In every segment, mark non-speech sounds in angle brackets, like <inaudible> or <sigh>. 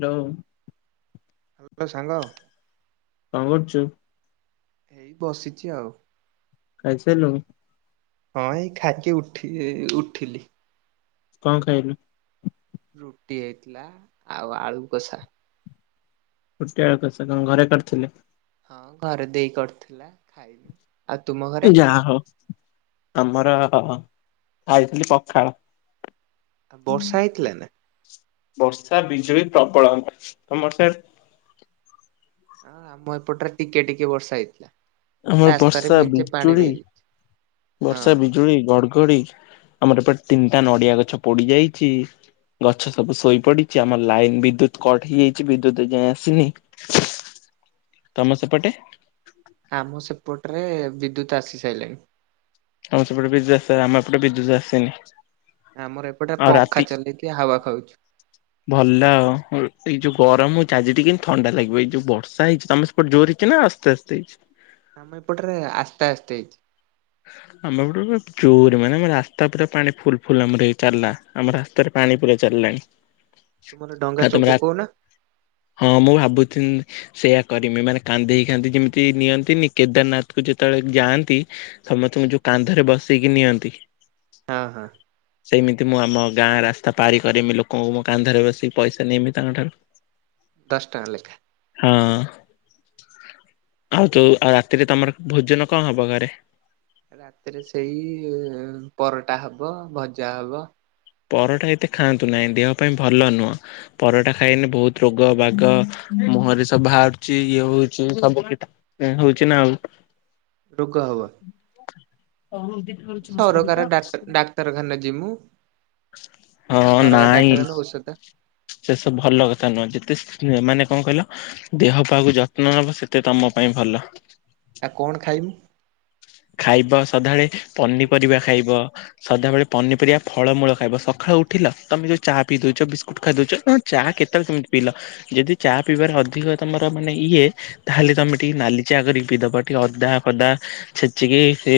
ଲୋ। Hello ସାଙ୍ଗ। କଁ କରୁଚୁ? ଏଇ ବସିଛି ଆଉ। ଖାଇ ସାରଲୁଣି? ହଁ ଏଇ ଖାଇକି ଉଠି ଏ-ଉଠିଲି। କଁ ଖାଇଲୁ? ରୁଟି ହେଇଥିଲା ଆଉ ଆଳୁ କଷା। ରୁଟି ଆଳୁ କଷା କଣ ଘରେ କରିଥିଲେ? ହଁ ଘରେ ଦେଇ କରିଥିଲା ଖାଇନୁ, ଆଉ ତୁମ ଘରେ? ଯାହା ହଉ ଆମର ଖାଇଥିଲି ପଖାଳ। ଆ ବର୍ଷା ହେଇଥିଲା ନା। ବର୍ଷା ବିଜୁଳି ପ୍ରବଳ ତମର ସାଡ। ହଁ ଆମ ଏପଟରେ ଟିକେ ଟିକେ ବର୍ଷା ହେଇଥିଲା। ଆମର ରାସ୍ତାରେ ବର୍ଷା, ମେଞ୍ଚେ ପାଣି ବିଜୁଳି, ରହିଯାଇଛି। ହଁ ବର୍ଷା, ବିଜୁଳି, ଘଡଗ କୋଡି ଆମର ଏପଟେ ତିନଟା ନଡିଆ ଗଛ ପୋଡି ଯାଇଛି। ଗଛ ସବୁ ଶୋଇ ପଡିଚି ଆମର ଲାଇନ ବିଦ୍ୟୁତ କଟ୍ ହେଇଯାଇଛି ବିଦ୍ୟୁତ ଏ ଯାଏଁ ଆସିନି। ତମ ସେପଟେ? ଆମ ସେପଟରେ ବିଦ୍ୟୁତ ଆସି ସାଇଲାଣି। ତମ ସେପଟେ ବିଦ୍ୟୁତ୍ ଆସି ସାରଲାଣି ଆମ ଏପଟେ ବିଦ୍ୟୁତ୍ ଆସିନି। ଆମର ଏପଟେ ଆଉ ପଙ୍ଖା ରାତିକି ଚଲେଇକି ହାୱା ଖାଉଛୁ। ଭଲ ଆଉ ରୁଟି ଏଇ ଯୋଉ ଗରମ। ଆଜି ଟିକ ଥଣ୍ଡା ଲାଗିବ ଏଇ ଯୋଉ ବର୍ଷା ହେଇଚି, ତମେ ସେପଟେ ଜୋରେ ହେଇଚି ନା ଆସ୍ତେ ଆସ୍ତେ ହେଇଚି? ଆମେ ଏପଟରେ ଆସ୍ତେ ଆସ୍ତେ ହେଇଚି। ଆମ ଏପଟେ ପୁରା ଜୋରେ ମାନେ ଆମ ରାସ୍ତା ପୁରା ପାଣି ଫୁଲ୍ ଫୁଲ୍ ଆମର ହେଇ ଚାଲଲା ଆମ ରାସ୍ତାରେ ପା ପାଣି ପୁରା ଚାଲଲାଣି, ତୁମର ଡଙ୍ଗା ଆଉ ଚୋଉ ତମେ ରା ପକଉନା ହଁ ମୁଁ ଭାବୁଥିଲି। ସେଇଆ କରିମି ମାନେ କାନ୍ଦେଇ କାନ୍ଦି ଯେମିତି ନିଅନ୍ତିନି କେଦାରନାଥକୁ ଯେତେବେଳେ ଯାଆନ୍ତି। ସମସ୍ତଙ୍କୁ ଯୋଉ କାନ୍ଧରେ ବସେଇକି ନିଅନ୍ତି। ହଁ ହଁ। ସେମିତି ମୁଁ ଆମ ଗାଁ ରାସ୍ତା ପାରି କରିମି ଲୋକଙ୍କୁ ମୋ କାନ୍ଧରେ ବସିକି ପଇସା ନେମି ତାଙ୍କଠାରୁ। ଦଶ ଟଙ୍କା ଲେଖା। ହଁ ଆଉ ତୁ ଆଉ ରାତିରେ ତମର ଭୋଜନ କଁ ହବ ଘରେ? ରାତିରେ ସେଇ ପରଟା ହବ, ଭଜା ହବ। ପରଟା ଏତେ ଖାଆନ୍ତୁ ନାହିଁ ଦେହ ପାଇଁ ଭଲ ନୁହଁ ପରଟା ଖାଇଲେ ବହୁତ ରୋଗ ବାଗ। ମୁହଁରେ ସବୁ ବାହାରୁଚି ଇଏ ହଉଚି ସବୁ କି ତା ପାଇଁ ହଉଚି ନା ଆଉ। ରୋଗ ହବ ସରକାର ଡାକ୍ ଡାକ୍ତରଖାନା ଯିମୁ। ହଁ ସରକାର ନାଇଁ ଡାକ୍ତରଖାନା ଔଷଧ ସେ ସବୁ ଭଲ କଥା ନୁହଁ, ଯେତେ ତ ଏମାନେ କଣ କହିଲ ଦେହ ପାହାକୁ ଯତ୍ନ ନବ ସେତେ ତୋମ ପାଇଁ ଭଲ। ଆଉ କଣ ଖାଇବୁ? ଖାଇବ ସଧାବେଳେ ପନିପରିବା ଖାଇବ। ସଦାବେଳେ ପନିପରିବା, ଫଳମୂଳ ଖାଇବ। ସଖାଳ ତ ଉଠିଲ ତୋମେ ଯୋଉ ଚା ପିଇ ଦଉଛ। ବିସ୍କୁଟ୍ ଖାଇ ଦଉଛ। ହଁ ଚା କେତେବେଳେ ସେମିତି ପିଇଲ। ଯଦି ଚା ପିଇବାରେ ଅ ଅଧିକ ତୋମର ମାନେ ଇଏ ତାହେଲେ ତୋମେ ଟିକେ ନାଲି ଚା କରିକି ପିଇଦବ। ଟିକେ ଅଦା ଫଦା ଛେଚିକି ସେ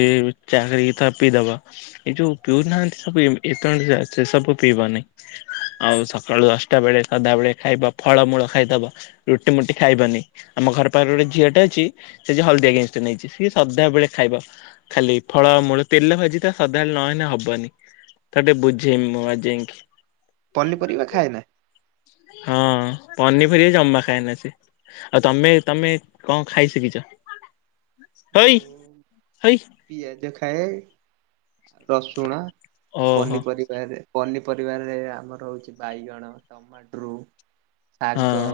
ଚାହା କରିକି ତ ପିଇଦବ। ଏ ଯୋଉ ପିଉନାହାନ୍ତି ସବୁ ଏ ଏତ ଚା ସେ ସବୁ ପିଇବନି। ଆଉ ସକାଳୁ ଦଶଟା ବେଳେ ସଦାବେେଳେ ଖାଇବ ଫଳମୂଳ ଖାଇଦବ। ରୁଟି ମୁୁଟି ଖାଇବନି ଆମ ଘର ପାଖରେ ଗୋଟେ ଝିଅ ଟେ ଅଛି ସେ ଯେ ହଳଦିଆ ଗେଁସ ଟେ ନେଇଚି ସିଏ ସଦାବେଳେ ଖାଇବ ଖାଲି ଫଳମୂଳ ତେଲ ଭାଜି ତ ସଦାବେଳେ ନହେନେ ହବନି। ତାକୁ ଟିକେ ବୁଝେଇମି ମୁଁ ଆଜି ଯାଇଁକି। ପନିପରିବା ଖାଏ? ନା ହଁ ପନିପରିବା ଜମା ଖାଏନା ସେ। ଆଉ ତୋମେ ତୋମେ କଣ ଖାଇ ଶିକିିଚ? ହ ହଇ, ହଇ। ପିଆଜ ଖାଏ। ରସୁଣ ଓହୋ ପନିପରିବା ହେରେ ପନିପରିବାରେ ଆମର ହଉଚି ବାଇଗଣ, ଟମାଟ୍ରୁ, ହଁ ଶାଗ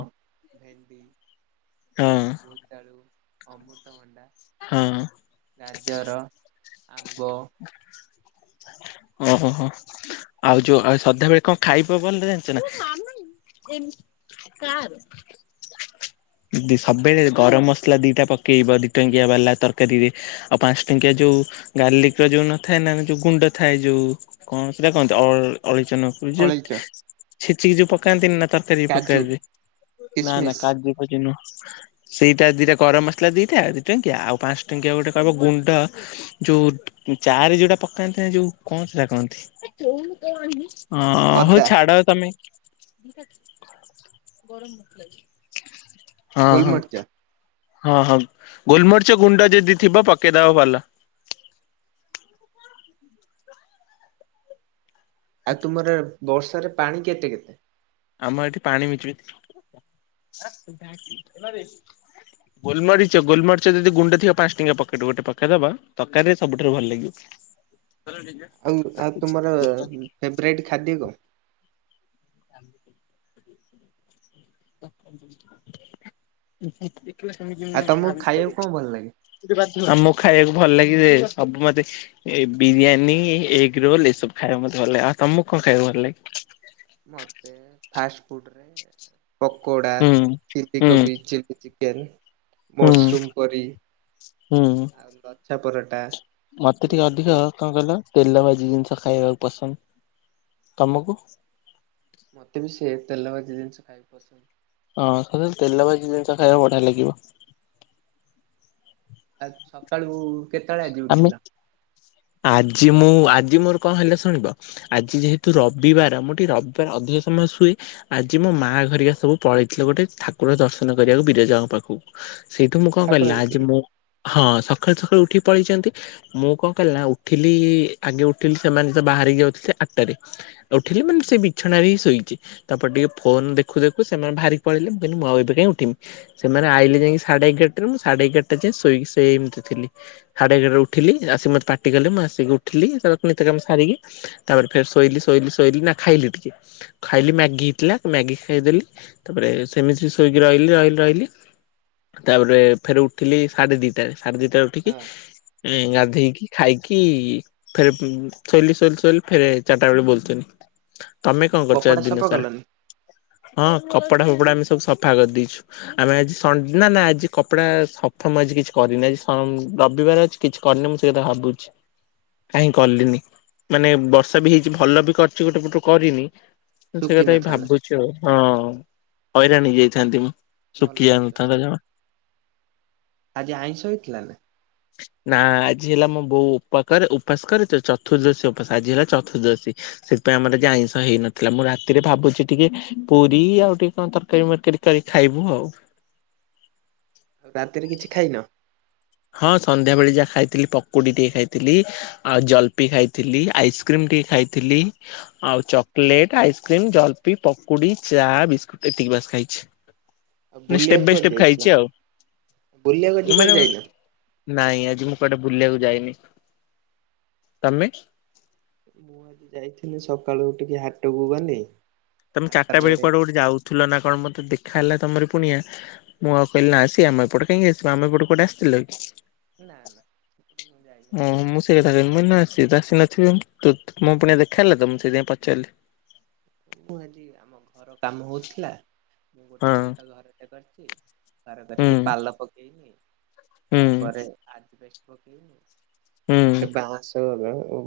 ଭେଣ୍ଡି ହଁ ବୋଇତାଳୁ, ଅମୃତଭଣ୍ଡା, ହଁ ଗାଜର ଆମ୍ବ ଓ ହୋ ହୋ ଆଉ ଯୋଉ ଆଉ ସଧାବେେଳେ କଣ ଖାଇବ ଭଲ ଟା ଜାଣିଚ ନା? ଏମ୍ କାର ଦି ସବୁବେଳେ ଗରମ ମସଲା ଦିଟା ପକେଇବ। ଦି ଟଙ୍କିଆ ବାଲା ତରକାରୀରେ। ଆଉ ପାନ୍ସ ଟଙ୍କିଆ ଯୋଉ ଗାର୍ଲିକ ର ଯୋଉ ନଥାଏ ନା ଆମେ ଯୋଉ ଗୁଣ୍ଡ ଥାଏ ଯୋଉ କଣ ସେଟା କହନ୍ତି ଅ, ଅଳେଇଚ ନା କି ଯେଟ ଅଳେଇଚ ଛେଚିକି ଯୋଉ ପକାନ୍ତିନ ନା ତରକାରୀ କାଜୁ ପକାନ୍ତି ନା ନା କିସମିସ୍ କାଜୁ ଫାଜୁ ନୁହଁ। ସେଇ ଟା ଦିଟା ଗରମ ମସଲା ଦିଟା ଦି ଟଙ୍କିଆ। ଆଉ ପାନ୍ସ ଟଙ୍କିଆ ଗୋଟେ କହିବ ଗୁଣ୍ଡ ଯୋଉ ଉଁ, ଚା ଆରେ ଯୋଉଟା ପକାନ୍ତି ନା ଯୋଉ କଣ ସେଟା କହନ୍ତି? ହଁ ହଉ ଅଦା ଛାଡ ତୋମେ। ନିହାତି ଗରମ ନଥିଲା <unintelligible> ଗୁଲମରଚ। ହଁ, ହଁ ଗୋଲମରିଚ ଗୁଣ୍ଡ ଯଦି ଥିବ ପକେଇଦବ ଭଲ। <inaudible> ଆଉ ତୁମର ବର୍ଷା ରେ ପାଣି କେତେ କେତେ? ଆମ ଏଠି ପାଣି ମିଚୁଳି <unintelligible> ଗୋଲମରିଚ ଗୋଲମରିଚ ଯଦି ଗୁଣ୍ଡ ଥିବ ପାନ୍ସ ଟଙ୍କିଆ ପକେଟ ଗୋଟେ ପକେଇଦବ ତରକାରୀରେ ସବୁଠାରୁ ଭଲ ଲାଗିବ। <inaudible> ଆଉ ଆଉ ତୁମର ଫେବରାଇଟ ଖାଦ୍ୟ କଣ? <inaudible> କିବା ସେମିତି ଆଉ ନୁହେଁ ତମକୁ ଖାଇବାକୁ କଣ ଭଲ ଲାଗେ? <unintelligible> ଆମକୁ ଖାଇବାକୁ ଭଲ ଲାଗେ ଯେ ସବୁ ମୋତେ ଏ ବିରିୟାନୀ, ଏଗ ରୋଲ୍, ଏସବୁ ଖାଇବା ମୋତେ ଭଲ ଲାଗେ। ଆଉ ତୋମକୁ କଣ ଖାଇବାକୁ ଭଲ ଲାଗେ? ମୋତେ ଫାଷ୍ଟ ଫୁଡ୍ ରେ ପକୋଡ଼ା, ହୁଁ ଚିଲ୍ଲୀ ହୁଁ କୋବି, ଚିଲ୍ଲି ଚିକେନ୍ ହୁଁ ମସରୁମ୍ କରି ଆଉ ଲଛ୍ଛା ପରାଟା। ମୋତେ ଟିକେ ଅଧିକ କଣ କହିଲ ତେଲ ଭାଜି ଜିନିଷ ଖାଇବାକୁ ପସନ୍ଦ। ତୋମକୁ? ମୋତେ ବି ସେ ତେଲ ଭାଜି ଜିନିଷ ଖାଇବା ପସନ୍ଦ। ହଁ ଖାଲି ତେଲ ଭାଜି ଜିନିଷ ଖାଇବାକୁ ବଢିଆ ଲାଗିବ। ଆ, ସକାଳୁ କେତେବେଳେ ଆଜି ଆମେ ଉଠିଲ? ଆଜି ମୁଁ ଆଜି ମୋର କଣ ହେଲା ଶୁଣିବ ଆଜି ଯେହେତୁ ରବିବାର ମୁଁ ଟିକେ ରବିବାର ଅଧିକ ସମୟ ଶୁଏ ଆଜି ମୋ ମା ଘରିକା ସବୁ ପଳେଇଥିଲେ ଗୋଟେ ଠାକୁର ଦର୍ଶନ କରିବାକୁ ବିରଜାଙ୍କ ପାଖକୁ ସେଇଠୁ ମୁଁ କଣ କଲି ଠାକୁର ନା ଆଜି କତିକି ମୁଁ ହଁ ସକାଳୁ ସକାଳୁ ଉଠି ପଳେଇଛନ୍ତି ମୁଁ କଣ କଲି ନା ଉଠିଲି ଆଗେ ଉଠିଲି ସେମାନେ ତ ବାହାରିକି ଯାଉଥିଲେ ଆଟଟାରେ ଉଠିଲି ମାନେ ସେ ବିଛଣାରେ ହିଁ ଶୋଇଛି ତାପରେ ଟିକେ ଫୋନ ଦେଖୁ ଦେଖୁ ସେମାନେ ବାହରିକି ପଳେଇଲେ ମୁଁ କହିଲି କଁ ଉଠମି ସେମାନେ ଆଇଲେ ଯାଇକି ସାଢେ ଏଗାରଟାରେ ମୁଁ ସାଢେ ଏଗାରଟା ଯାଇ ଶୋଇକି ସେମିତି ଥିଲି। ସାଡେ ଏଗାରଟା ରେ ଉଠିଲି ଆସିି ମଟେ ପାଟି କଲେ ମୁଁ ଆସିକି ଉଠିଲି କାମ ସାରିକି ତାପରେ ଫେର ଶୋଇଲି ଶୋଇଲି ଶୋଇଲି ନା ଖାଇଲି ଟିକେ ଖାଇଲି ମ୍ୟାଗି ହେଇଥିଲା ମେଗି ଖାଇଦଲି ତାପରେ ସେମିତି ଶୋଇ ପ ରହିଲି ରହିଲି ରହିଲି ତାପରେ ଫେରେ ଉଠିଲି ସାଢେ ଦିଟାରେ ସାଢେ ଦିଟା ଉଠିକି ଉଁ ହଁ ହଁ ଗାଧେଇକି ଖାଇକି କି ଫେରେ ଶୋଇିଲ ଶୋଇଲି ଶୋଇଲି ଫେରେ ଚାରିଟା ବେଳେ ବୁଲୁଥିଲି। ତମେ କଣ ଆଉ କରୁଛ କପଡା ଦିନ ସଫା ସାରା? କଲନି ହଁ କପଡା ଫପଡା ଆମେ ସବୁ ସଫା କରିଦେଇଛୁ ଆମେ ଆଜି ସନ୍ଡେ ନା ନା ଆଜି କପଡା ସଫା ମା କିଛି କରିନି ଆଜି ରବିବାର ଅଛି କିଛି କରିନି ମୁଁ ସେ କଥା ଭାବୁଛି। କାହିଁ କଲିନି ମାନେ ବର୍ଷା ବି ହେଇଛି ଭଲ ବି କରିଛି ଗୋଟେ ପଟ କରିନି ସେ ଶୁଖି କଥା ବି ନଥିଲା ଭାବୁଛୁ ଆଉ ହଁ ହଇରାଣ ହେଇଯାଇଥାନ୍ତି ମୁଁ ଶୁଖି ଭଲ କରିଛ ଯାଇନଥାନ୍ତା ଜମା। ଆଜି ଆଇଁଷ ହେଇ ଥିଲା ନା? ନା ଆଜି ହେଲା ମୁଁ ବୋଉ ଉପା କରେ ଉପାସ କରେ ତ ଚତୁର୍ଦ୍ଦଶୀ ଉପାସ ଆଜି ହେଲା ଚତୁର୍ଦ୍ଦଶୀ ସେଥିପାଇଁ ଆମର ଆଜି ଆଇଁସ ହେଇନଥିଲା ମୁଁ ରାତିରେ ଭାବୁଛି ଟିକେ ପୁରୀ ଆଉ ଟିକେ କଣ ତରକାରୀ ମରକାରୀ ଖାଇବୁ ଆଉ। ଆଉ ରାତିରେ କିଛି ଖାଇନ? ହଁ ସନ୍ଧ୍ୟାବେେଳେ ଯାହା ଖାଇଥିଲି ପକୁଡି ଟିକେ ଖାଇଥିଲି ଆଉ ଜଲପି ଖାଇଥିଲି ଆଇସ୍କ୍ରିମ ଖାଇଥିଲି ଆଉ ଚକଲେଟ ଆଇସ୍କ୍ରିମ୍ ଜଲପି ପକୁଡି ଚା ବିସ୍କୁଟ ଏତିକି ବାସ ଖାଇଛି ଆଉ ନାଇଁ ବୁଲିବାକୁ ସ୍ଟେପ ବାୟ କୁଆଡେ ସ୍ଟେପ ଯାଇଥିଲ? ଖାଇଛି ଆଉ ବୁଲିବାକୁ ଆଜି କୁଆଡେ ମାନେ ଯାଇନ? ନାଇଁ ଆଜି ମୁଁ କୁଆଡେ ବୁଲିବାକୁ ଯାଇନି ତମେ? ମୁଁ ଆଜି ଯାଇଥିଲି ସକାଳୁ ଟିକେ ହାଟକୁ ଗନି ତମେ ଚାରିଟା ବେଳେ କୁଆଡେ ଗୋଟେ ଯାଉଥିଲ ନା କଣ ମତେ ଦେଖା ହେଲା ତମର ପୁଣିଆ ମୁଁ ଆଉ କହିଲି ନା ସେ ଆମ ଏପଟ କାହିଁକି ଆସିବ ଆମ ଏପଟେ କୁଆଡେ ଆସିଥିଲ କି? ନା ନା ସେ ମୁ ଯାଇନି। <unintelligible> ଥା ଆସି ନଥିବେ ମୁ ତ ମୋ ପୁଣିଆ <unintelligible> ଦେଖାହେଲେ ତ ମୁଁ ସେଇଥିପାଇଁ ପଚାରିଲି। ମୁଁ ଆଜି ଆମ ଘର କାମ ହଉଥିଲା ମୁଁ ଗୋଟେ ହଁ ଛୋଟ ଘରଟେ କରି ଥରେ ହୁଁ କରିକି ପାଲ ପକେଇନି ହୁଁ ତାପରେ ଆଜବେଷ୍ଟସ <unintelligible> ହୁଁ ତାପରେ ବାସ।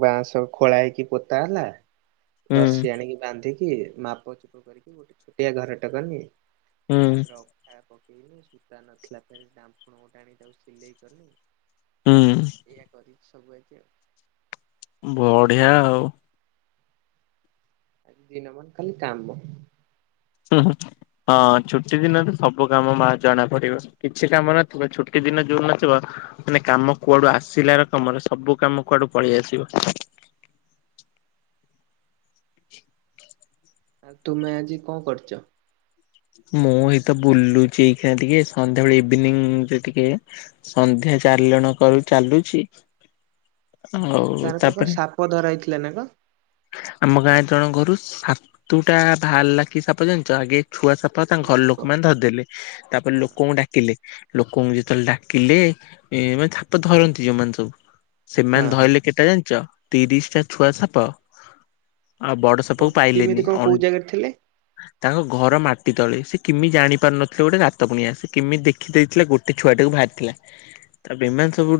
ବାଁ ସବ ଖୋଳା ହେଇକି ପୋତା ହେଲା ହୁଁ ରସି ଆଣିକି ବାନ୍ଧି ମାପଚୁପ କରିକି ଗୋଟେ ଛୋଟିଆ ଘର ଟାକନି ହୁଁ। ତାପରେ ଅଖା ସେ ସୂତା ନଥିଲା ଫେରେ ଢାଫଣ ଗୋଟେ ଆଣି ତାକୁ ସିଲେଇ କଲି। ହୁଁ। <unintelligible> ସବ ଗତଏ। ବଢିଆ ଆଉ। ଆଜି ଦିନ ମନ ଖାଲି କାମ। ହୁଁ ହଁ। ହଁ ଛୁଟି ଦିନରେ ସବୁ କାମ ବା ଜଣା ପଡିବ କିଛି କାମ ନଥିବ ଛୁଟି ଦିନ ଯୋଉ ନଥିବ। ମାନେ କାମ କୁଆଡୁ ଆସିଲାର କାମରେ ସବୁ କାମ କୁଆଡୁ ପଳେଇ ଆସିବ। ଆଉ ତୁମେ ଆଜି କଣ କରୁଛ? ମୁଁ ଏଇତ ବୁଲୁଛି ଏଇ ଟିକେ ସନ୍ଧ୍ୟାବେଳେ ଇଭିନିଂରେ ଟିକେ ସନ୍ଧ୍ୟା <unintelligible> ଚାରି ଜଣ କରୁ ଚାଲୁଛି। ଆଉ ତୁମ ହଉ ଗାଁରେ ପା କଣ ତାପରେ ସାପ ଧରା ହେଇଥିଲା ନା କଣ? ଆମ ଗାଁରେ ଜଣ ଘରୁ ଛାତୁ ଟା ବାହାର କି ସାପ ଜାଣୀଛ ଆଗେ ଛୁଆ ସଫା ତାଙ୍କ କୋଉ ଘର ସାପ ଲୋକମାନେ ଧରିଦେଲେ ତାପରେ ହଁ। ଲୋକଙ୍କୁ ଡାକିଲେ ଲୋକଙ୍କୁ ଯଦି ଡାକିଲେ ଏ ମାନେ ଛପ ଧରନ୍ତି ଯୋଉମାନେ ସବୁ ସେମାନେ ହଁ ହଁ ଧରିଲେ କେଟା ଜାଣିଛ। ତିରିଶ ଟା ଛୁଆ ସାପ। ଆଉ ବଡ କଣ ସାପକୁ କେମିତି ପାଇଲିନି। କଣ କୋଉ ଜାଗାରେ ଥିଲେ? ତାଙ୍କ ଘର ମାଟି ତଳେ ସେ କେମିତି ଜାଣି ପାରୁନଥିଲେ ଗୋଟେ ଦାତ ପୁଣିଆ ସେମିତି ଦେଖିଦେଇଥିଲେ ଗୋଟେ ଛୁଆଟାକୁ ଭ। ବାହାରିଥିଲା ତାପରେ ଏମାନେ ସବୁ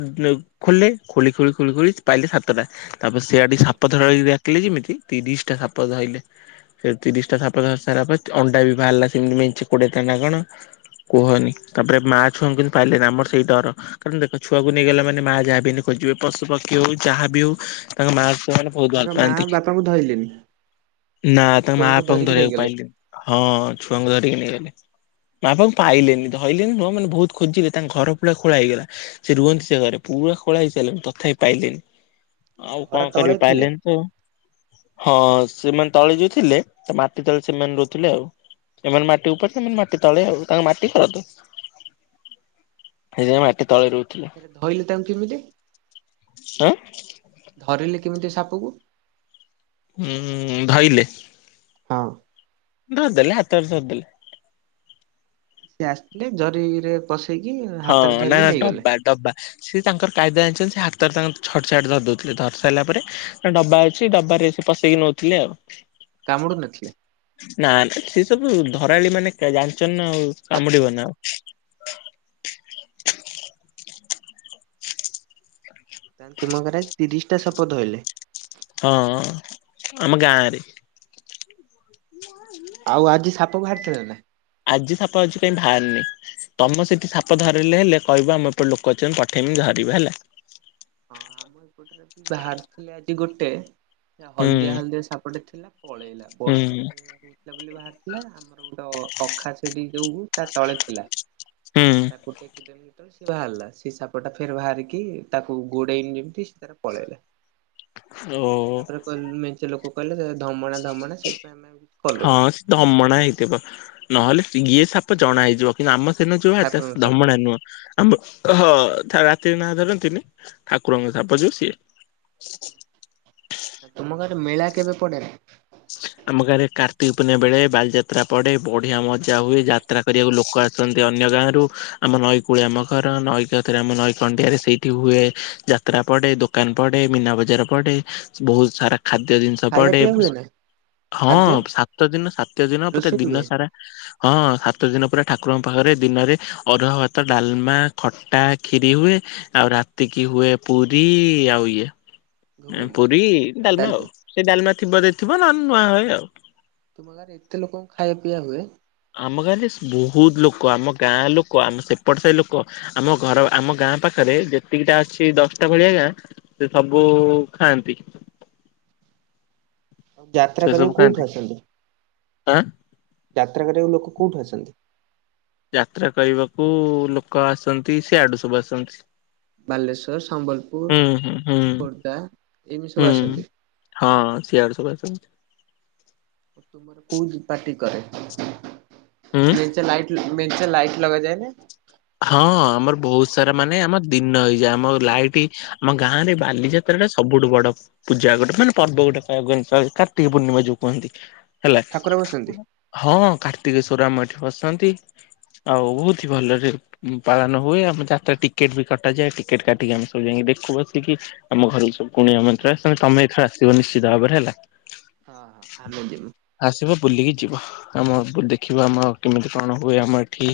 ଖୋଲେ। ଖୋଳି ଖୋଳି ଖୋଳି ଖୋଳି ପାଇଲି ସାତଟା ତାପରେ ସେଆଡି ଟି ହଁ ସାପ ଧରାଳିକି ଡାକିଲେ ଯେମିତି। ତିରିଶ ଟା ସାପ ଧଇଲେ ସେ ତିରିଶ ଟା ସାପ ଧରି ସାରିଲା ପରେ ଅଣ୍ଡା ବି ବାହାରିଲା ସେମିତି ମେଞ୍ଚେ କୋଡେ। ତାନାଁ କଣ। କୁହନି ତାପରେ ମା ଛୁଆଙ୍କୁ କିନ୍ତୁ ପାଇଲେନି ଆମର ସେଇ ଡର କାରଣ ଦେଖ ଛୁଆକୁ ନେଇଗଲା ମାନେ ମା ଯାହା ବିହେଲେ। ଖୋଜିବେ ପଶୁ ପକ୍ଷୀ ହଉ ଯାହାବି ହଉ ତାଙ୍କ ମାକୁ ସେମାନେ ବହୁତ ଭଲ ତାଙ୍କ ମା ପାଆନ୍ତି। ବାପାଙ୍କୁ ଧଇଲେନି ନା ଖାଲି ତାଙ୍କ ମା ଛୁଆଙ୍କୁ ବାପାଙ୍କୁ ଧରିକି ଧରିବାକୁ ନେଇଗଲେ। ପାଇଲି ହଁ ଛୁଆଙ୍କୁ ଧରିକି ନେଇଗଲେ। ବାପାଙ୍କୁ ପାଇଲେନି ଧଇିଲେନି ନୁହଁ ମାନେ ବହୁତ ଖୋଜିଲେ ତାଙ୍କ ଘର ପୁରା ଖୋଳା ହେଇଗଲା ସେ ରୁହନ୍ତି ସେ ଘରେ। ପୁରା ଖୋଳା ହେଇସାରିଲାଣି ତଥାପି ପାଇଲିନି ଆଉ ଘର କଣ ତଳେ କରିବେ ଥିଲେ ପାଇଲେନି ତ ଆଉ। ହଁ ସେମାନେ ତାଡି ଦେଇଥିଲେ ମାଟି ତଳେ ସେମାନେ ରହୁଥିଲେ ଆଉ। ଏମାନେ ମାଟି ଉପରେ ସେମାନେ ମାଟି ତଳେଆଉ ତାଙ୍କୁ ମାଟି କରନ୍ତୁ। ସେ ମାଟି ତଳେ ରହୁଛି। ସେ ଧଇଲେ ତାଙ୍କୁ କେମିତି। ଆଁ। ଧରିଲେ କେମିତି ସାପକୁ। ହୁଁ ଧଇଲେ। ହଁ। ଧରଦେଲେ ହାତରେ ଧରିଦେଲେ। ସିଏ ଆସିଥିଲେ ଜରିରେ ପସେ। ହଁ ନା ଡବା ଡବା ସେ ତାଙ୍କର କାଇଦା ଜାଣିଛନ୍ତି। ସେ ହାତରେ ତାଙ୍କୁ ଛଟ ଛାଟ ଧରି ଦଉଥିଲେ ଧରି ସାରିଲା ପରେ ତା ଡବା ଅଛି ଡବାରେ ସେ ପସେଇକି ନଉଥିଲେ ଆଉ। କାମଡ଼ୁ ନଥିଲେ। ନା ସେ ସବୁ ଧରାଳି ମାନେ ଜାଣିଛନି ନାଁ ଆଉ କାମୁଡିବନା ଆଉ। ତାହେଲେ ତୁମ ଘରେ ଆଜି ତିରିଶ ଟା ସାପ ଧଇଲେ। ହଁ ଆମ ଗାଁରେ। ତାକୁ ହାରିଥିଲେ ନାଁ। ଆଜି ସାପ ଅଛି କାଇହିଁ ବାହାରନି ତମ ସେଠି ସାପ ଧରିଲେ ହେଲେ କହିବ ଆମ ଏପଟେ ଲୋକ ଅଛନ୍ତି ପଠେଇମି ଧର। ପିବା ହେଲା ହ ହଁ ଆମ ଏପଟରେ ବାହାର ଥିଲେ ଆଜି ଗୋଟେ ହୁଁ ହଳଦିଆ ହଳଦିଆ ସାପଟେ ଥିଲା। ପଳେଇଲା ହୁଁ ବର୍ଷାରେ ରହୁଥିଲା ବୋଲି ବାହାରିଥିଲା ତ ଅଖା ସେଇଠି ଯୋଗକୁ ତା ତଳେ ଥିଲା ହୁଁ ତାକୁ ଟେକି ଦେମି ସି ବାହାରିଲା ସେ ସାପଟା ଫେରେ ବାହାରିକି ତାକୁ ଗୋଡେଇନି ଯେମିତି ସେ ତାର ପଳେଇଲା। ଓ ତାପରେ କହି ମେଞ୍ଚେ ଲୋକ କହିଲେ ସେ ଧମଣା ଧମଣା ସେଇଥିପାଇଁ ଆମେ ଆଉ କିଛି ହଁ କଲୁନୁ ସେ ଦମଣା ହେଇଥିବ ନହେଲେ ଇଏ ସାପ ଜଣା ହେଇଯିବ କିନ୍ତୁ ଆମ ସେଇନ ଯୋଉତ ଠାକୁରଙ୍କ ସାପ ଧମଣା ନୁହଁ ଆମ ହଁ ରାତିରେ ନାଁ ଧରନ୍ତିନି ଠାକୁରଙ୍କ ସାପ ଯଉ ସିଏ। <inaudible> ତୁମ ଗାଁରେ ମେଳା କେବେ ପଡେରା। ଆମ ଗାଁରେ କାର୍ତ୍ତିକ ପୂର୍ଣ୍ଣିମା ବେଳେ ବାଲିଯାତ୍ରା ପଡେ ବଢିଆ ମଜା ହୁଏ ଯାତ୍ରା କରିବାକୁ ଲୋକ ଆସନ୍ତି ଅନ୍ୟ ଗାଁ ରରୁ ଆମ ନଈ କୂଳି ଆମ ଘର ନଈକରେ ଆମ ନଈକଣ୍ଡିଆରେ ସେଇଠି ହୁଏ ଯାତ୍ରା ପଡେ ଦୋକାନ ପଡେ ମୀନା ବଜାର ପଡେ ବହୁତ ସାରା ଖାଦ୍ୟ ଜିନିଷ ଖାଇବା ପଡେ ପିଇବା ହୁଏ ନା ହଁ ଖାଦ୍ୟ ସାତ ଦିନ ସାତ ଦିନ ପୁର ରୋଷେଇ ଦିନ ହୁଏ ସାରା ହଁ ସାତ ଦିନ ପୁରା ଠାକୁରଙ୍କ ପାଖରେ ଦିନରେ ଅରୁଆ ଭାତ ଡାଲମା ଖଟା କ୍ଷିରି ହୁଏ ଆଉ ରାତିକି ହୁଏ ପୁରୀ ଆଉ ଇଏ ଘୁଗୁନି ପୁରୀ ନା ଡ଼ାଲମା ଆଉ ଡାଲି ସେ ଡ଼ାଲମା ଥିବ ଯଦି ଥିବ ନହଲେ ନୂଆ ହୁଏ ଆଉ। ତୁମ ଘରେ ଏତେ ଲୋକଙ୍କୁ ଖାଇବା ପିଇବା ହୁଏ? ଆମ ଗାଁରେ ବହୁତ୍ ଲୋକ ଆମ ଗାଁ ଲୋକ ଆମ ସେପଟ ସାହି ଲୋକ ଆମ ଘର ଆମ ଗାଁ। ଗାଁ ପାଖରେ ଯେତିକିଟା ଅଛି ଦଶଟା ଭଳିଆ ଗାଁ ସେ ସବୁ ଖାଆନ୍ତି। ଯାତ୍ରା ସେ ସବୁ କରିବାକୁ କୋଉଠୁ ଖାଆନ୍ତି ଆସନ୍ତି ଆଁ ଯାତ୍ରା କରିବାକୁ ଲୋକ? କୋଉଠୁ ଆସନ୍ତି? ଯାତ୍ରା କରିବାକୁ ଲୋକ ଆସନ୍ତି ସିଆଡୁ଼ ସବୁ ଆସନ୍ତି। ବାଲେଶ୍ଵର, ସମ୍ବଲପୁର, ହୁଁ ହୁଁ ହୁଁ ଖୋର୍ଦ୍ଧା ଏମିତି ହୁଁ ସବୁ ଆସନ୍ତି। ହଁ ସିଆଡୁ ସବୁ ଆସନ୍ତି। କୋଉ ପାର୍ଟି କରେ ହୁଁ। <unintelligible> ଲାଇଟ୍ ମେଞ୍ଚେ ଲାଇଟ୍ ଲଗାଯାଏନି। ହଁ ଆମର ବହୁତ୍ ସାରା ମାନେ ଆମ ଦିନ ହେଇଯାଏ ଆମ ଲାଇଟ୍ ଆମ ଗାଁ ରେ ବାଲିଯାତ୍ରା ସେଟା ସବୁଠୁ ବଡ଼ ପୂଜା ଗୋଟେ ମାନେ ପର୍ବ ଗୋଟେ କଣ କୁହନ୍ତି କାର୍ତ୍ତିକ ପୂର୍ଣ୍ଣିମା ଯୋଉ କୁହନ୍ତି। ହେଲା ଠାକୁର ବସନ୍ତି। ହଁ କା ଟିକେ ସୁରାମ ଏଠି ବସନ୍ତି ଆଉ ବହୁତ୍ <unintelligible> ଭଲରେ ପାଳନ ହୁଏ ଆମ ଯାତ୍ରା ଟିକେଟ୍ ବି କଟାଯାଏ ଟିକେଟ୍ କାଟିକି ଆମେ ସବୁ ଯାଇକି ଦେଖୁ ବସିକି ଆମ ଘର <unintelligible> ତମେ ଏଥରେ ଆସିବ ନିଶ୍ଚିତ ଭାବରେ ହେଲା। ହଁ ହଁ ଆମେ ଯିବୁ। ଆସିବ ବୁଲିକି ଯିବ ଆମ ଦେଖିବ ଆମ କେମିତି କଣ ହୁଏ ଆମ ଆଉ ଏଠି।